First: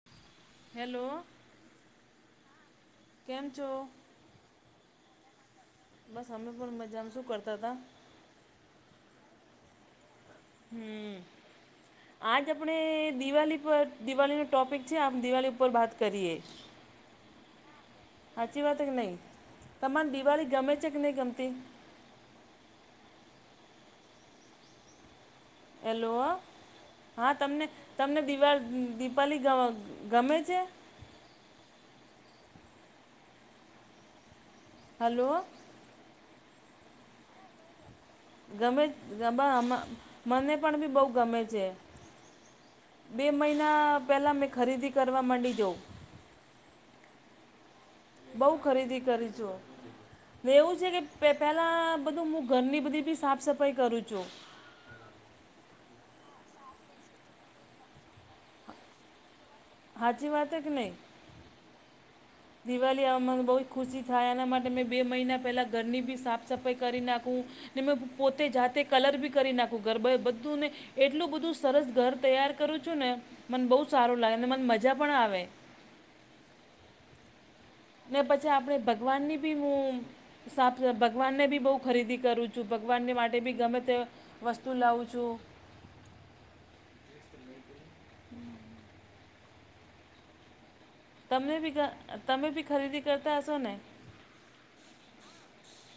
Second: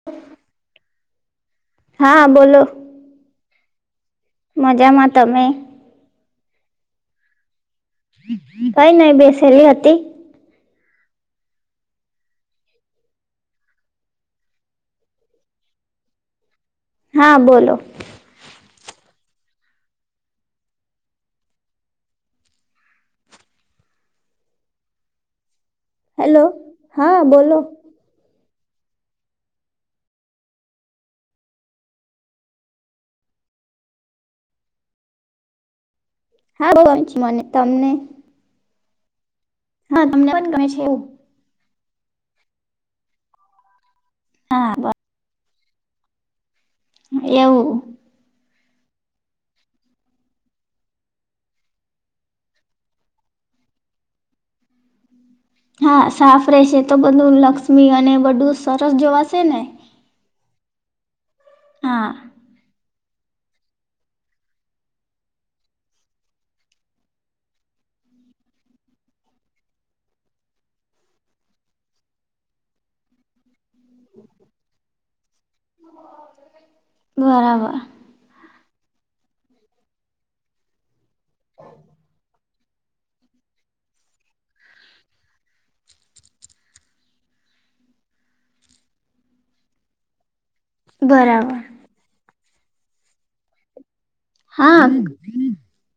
[inaudible] Hello. હા, બોલો. કેમ છો? મજામાં તમે? બસ અમે પણ મજામાં. શું કરતા હતા? કઈ નઈ બેસેલી હતી. હમ્મ. આજ આપણે દિવાળી પર દિવાળીનો ટોપિક છે, આમ દિવાળી ઉપર વાત કરીએ. [inaudible] હા બોલો. સાચી વાત કે નહીં તમાર દીવાળી ગમે છે કે નહીં ગમતી? હેલો, હા તમને તમને દિવાળી ગમે છે? હલો. હા, બો ગમેં મને તમને? ગમે, હા તમને મને ગમે છે પણ એવું બહુ ગમે છે. બે મહિના પેલા મેં હા બ ખરીદી કરવા માંટે જાઉં. એવું. બહુ ખરીદી કરી છું. એવું છે કે પહેલાં બધું હું ઘરની બધી બી સાફ સફાઈ કરું છું. હા, સાફ રહેશે તો બધું લક્ષ્મી અને બધું સરસ જોવાશે ને. સાચી વાત કે નહી? હા. દિવાળી આ મને બહુ જ ખુશી થાય એના માટે મેં બે મહિના પહેલાં ઘરની બી સાફ સફાઈ કરી નાખું. ને મે પોતે જાતે કલર બી કરી નાખું ગરબા એ બધું ને એટલું બધું સરસ ઘર તૈયાર કરું છું ને મને બહુ સારું લાગે ને મને મજા પણ આવે. બરાબર. ને પછી આપણે ભગવાન ની બી હું સાફ ભગવાનને બી બહુ ખરીદી કરું છું ભગવાનને માટે બી ગમે તે વસ્તુ લાવુ છું. બરાબર તમને બી તમે બી ખરીદી કરતા હશો ને? હા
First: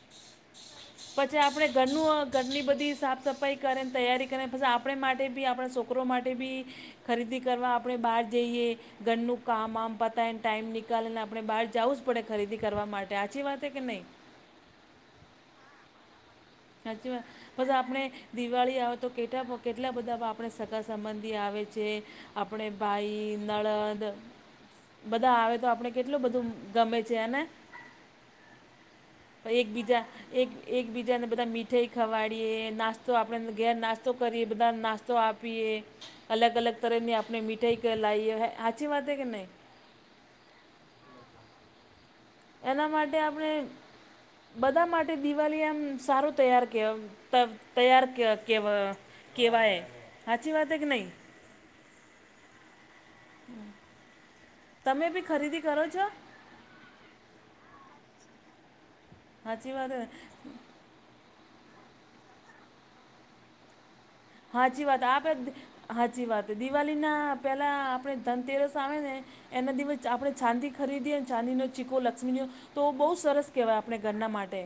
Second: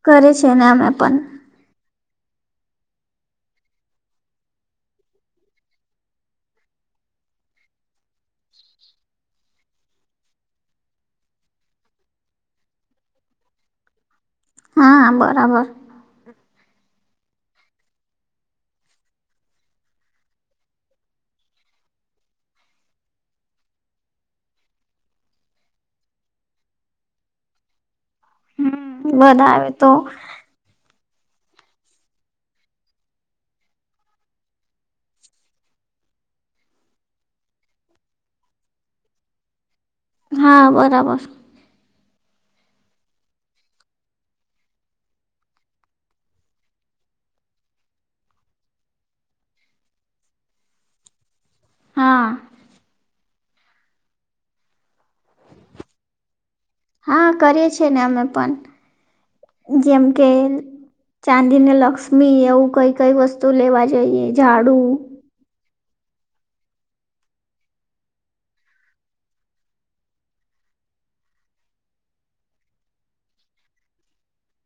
કરી છી ને અમે પણ. પછી આપણે ઘરનું ઘરની બધી સાફ સફાઈ કરે ને તૈયારી કરે પછી આપણે માટે બી આપણે સો કો માટે બી ખરીદી કરવા આપણે બહાર જઈએ. ઘરનું કામ આમ પતાયને ટાઈમ નિકાળી ને આપણે બહાર જવું જ પડે ખરીદી કરવા માટે હાચી વાત હે કે નહીં? હા બરાબર. સાચી વાત. પછી આપણે દિવાળી આવે તો [inaudible] કેટલા બધા આપણે સગા સંબંધી આવે છે. આપણે ભાઈ નણંદ બધા આવે તો આપણે કેટલું બધું ગમે છે હેને? હમ બધા આવે તો એકબીજા એક એકબીજાને બધા મીઠાઈ ખવાડીએ નાસ્તો આપણે ઘેર નાસ્તો કરીએ બધા નાસ્તો આપીએ. અલગ અલગ તરહ ની આપણે મીઠાઈ [inaudible] લાઇએ હાચી વાત હ કે નહી? હા બરાબર. એના માટે આપણે બધા માટે દિવાળી આમ સારું તૈયાર કે [inaudible] ત તૈયાર કે કેવ કેવાય હાચી વાત હ કે નહી? હા. તમે બી ખરીદી કરો છો? હા કરી છી ને અમે પણ સાચી વાત જેમ છે. કે ચાંદીને લક્ષ્મી એવું કઈ કઈ વસ્તુ લેવા જઈએ. ઝાડુ હાચી વાત આપે હાચી વાત દિવાળીના પેલા આપણે ધનતેરસ આવે ને એના ધીમે આપણે ચાંદી ખરીદીએ ચાંદીનો ચીકો લક્ષ્મીનો તો બહુ સરસ કહેવાય આપણે ઘરના માટે.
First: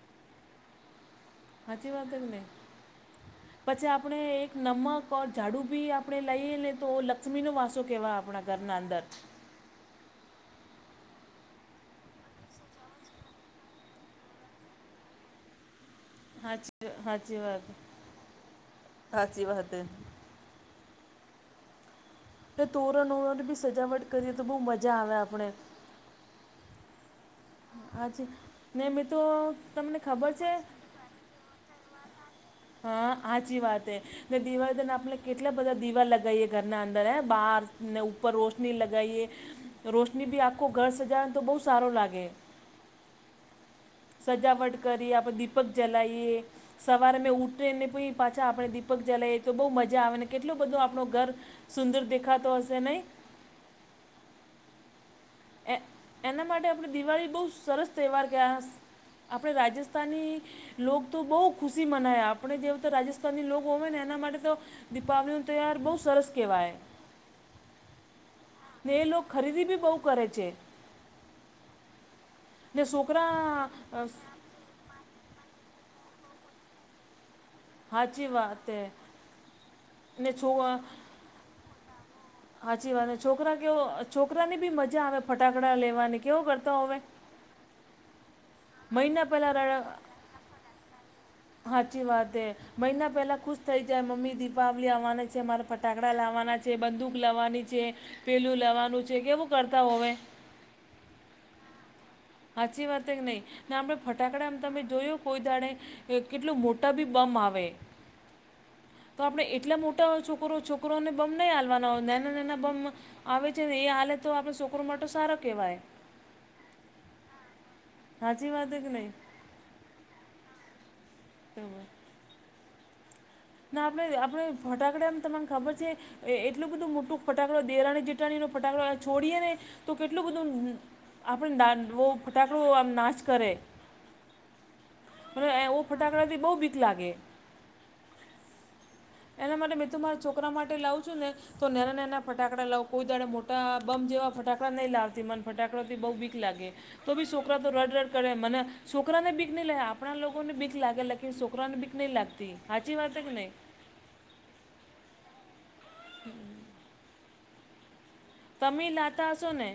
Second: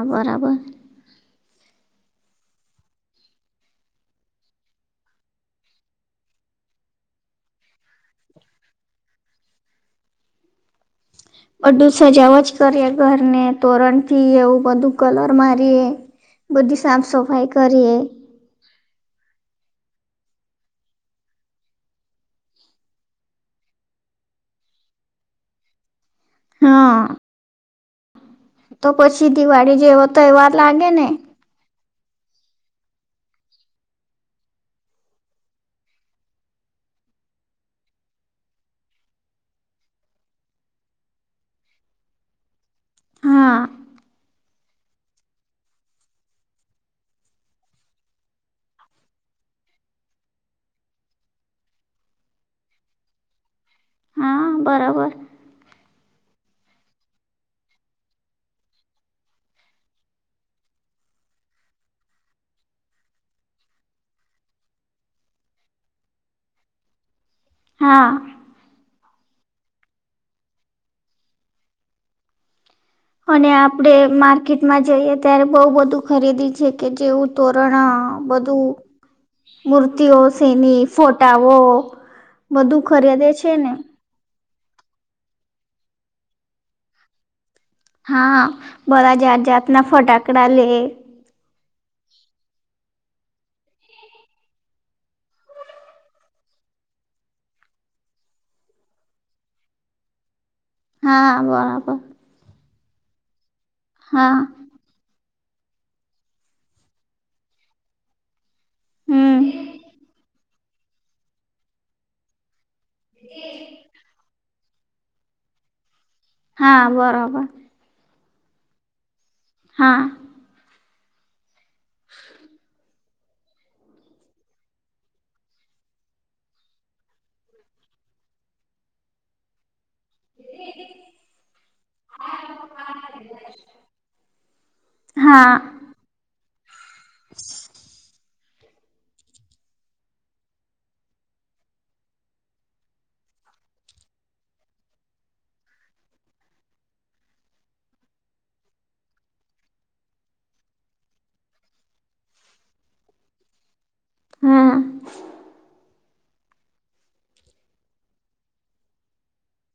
હા બરાબર હાચી વાત હે કે નહીં? પછી આપણે એક નમક ઓર ઝાડુ બી આપણે લઈએ ને તો લક્ષ્મી નો વાસો કેવા આપણા ઘર નાં અંદર બધું સજાવા જ કરીએ ઘરને તોરણ થી એવું બધું કલર મારીએ બધી હાચી સાફ હાચી સફાઈ વાત કરીએ હાચી વાત છે તે તોરણો બોરણ બી સજાવટ કરીએ તો બહુ મજા આવે આપણે હા. હા જી ને તો મિત્રો પછી દિવાળી તમને જેવો ખબર છે? તહેવાર લાગે ને હા હાચી વાત હે. ને દીવાડી આપણે કેટલા બધા દીવા લગાવીએ ઘરના અંદર હે બાર ને ઉપર રોશની લગાવીએ. રોશની બી આખું ઘર સજાવે ને તો બહુ સારો લાગે. હા સજાવટ કરીએ આપણે દીપક જલાઈએ. સવારે મેં ઉઠીને પઇ પાછા આપણે દીપક જલાઈએ તો બહુ મજા આવે ને કેટલો બધો આપણો ઘર સુંદર દેખાતો હશે નઈ? હા બરાબર. એ એના માટે આપણે દિવાળી બહુ સરસ તહેવાર [inaudible] આપણે રાજસ્તાની લોક તો બહુ ખુશી મનાય આપણે જેવુ તો રાજસ્થાની લો હોય ને એના માટે તો દીપાવલી નો તહેવાર બહુ સરસ કહેવાય હા ને એ લો ખરીદી બી બહુ કરે છે. ને છોકરા માં જઈએ ત્યારે બઉુ બધું ખરીદી છે કે જેવું તોરણ સાચી બધું વાત હે. મૂર્તિઓ ને છો સેની ફોટાઓ બધું સાચી વાત ખરેદે છે ને છોકરા ની બી મજા આવે ફટાકડા લેવાની કેવો કરતા હોવે હા બરા મહિના જા જાતના પહેલાં ફટાકડા લે સાચી વાત મહિના પહેલા ખુશ થઈ જાય મમ્મી દીપાવલીી આવવાની છે મારે ફટાકડા લાવવાના છે બંદૂક લાવવાની છે પેલું લાવવાનું છે કેવું કરતા હોવે હા હા બોરાબર હાચી વાતે કે નઈ ના આપણે હા ફટાકડ તમે જોયો કોઈ દાડે કેટલુ મોટા બી બમ આવે તો હમ આપણે એટલા મોટા હોય છોકરો છોકરોને બમ નહીં હાલવાના હોય નાના નાના બમ આવે છે ને એ હાલે તો આપણે છોકરો માટે સારો કેવાય હા બરોબર સાચી વાત હે કે નહી? હા. તો વા હમ ના આપણેે આપડ ફટાકડામ તમન ખબર છે એ એટલું બધું મોટું ફટાકડુ દેરાની જેટાણી નો ફટાકો છોડીએે ને તો કેટલું બધું આપણે દાહ ફટાકડો આમ નાચ કરે. હા. તો ફટાકડાથી બહુ બીક લાગે. એના માટે મે તો મારા છોકરા માટે લાઉ છું ને તો નેના નેના ફટાકડા લાવ કોઈ દાડા મોટા બમ જેવા ફટાકડા નહીં લાવતી, મને ફટાકડાથી બઉ બીક લાગે. તો બી છોકરા તો રડ રડ કરે મને છોકરાને બીક ની લે આપણા લોકોને બીક લાગે લા ગે કે સોકરાને ભીક નહી લાગતી. હાચી વાત હે કે નઈ? હમ્મ. હમ્મ. કમે એ લાતા હસોને?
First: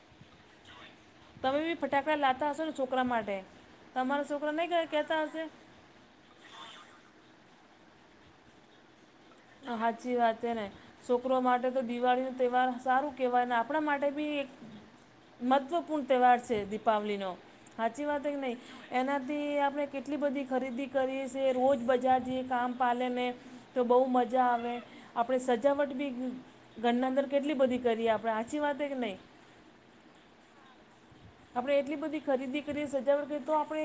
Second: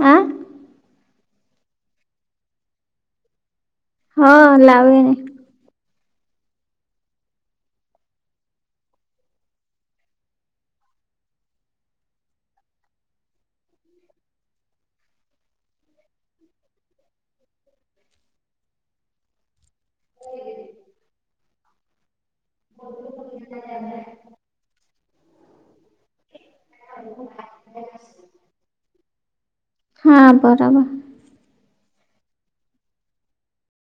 હા? તમે બી ફટાકડા લાતા હશો ને છોકરા માટે? તમારા હા છોકરા નઈ કઈ લાવે ને કેતા હશે? હાચી વાત હે ને? છોકરો માટે તો દિવાળી નો તેહવાર સારું કેહેવાય આપણા માટે બી એક મહત્વપૂર્ણ તેહવાર છે દિપાવલીનો, હાચી વાત હે કે નઈ? એનાથી આપણે કેટલી બધી ખરીદી કરીએ છે રોજ બજાર જઈ કામ પાલેને તો બહુ મજા. આવે આપણે સજાવટ બી ઘરના અંદર કેટલી બધી કરીએ આપણે. હાચી વાત હે કે ની? હા બરાબર. આપડણે એટલી બધી ખરીદી કરીએ, સજાવટ કરીએ તો આપણે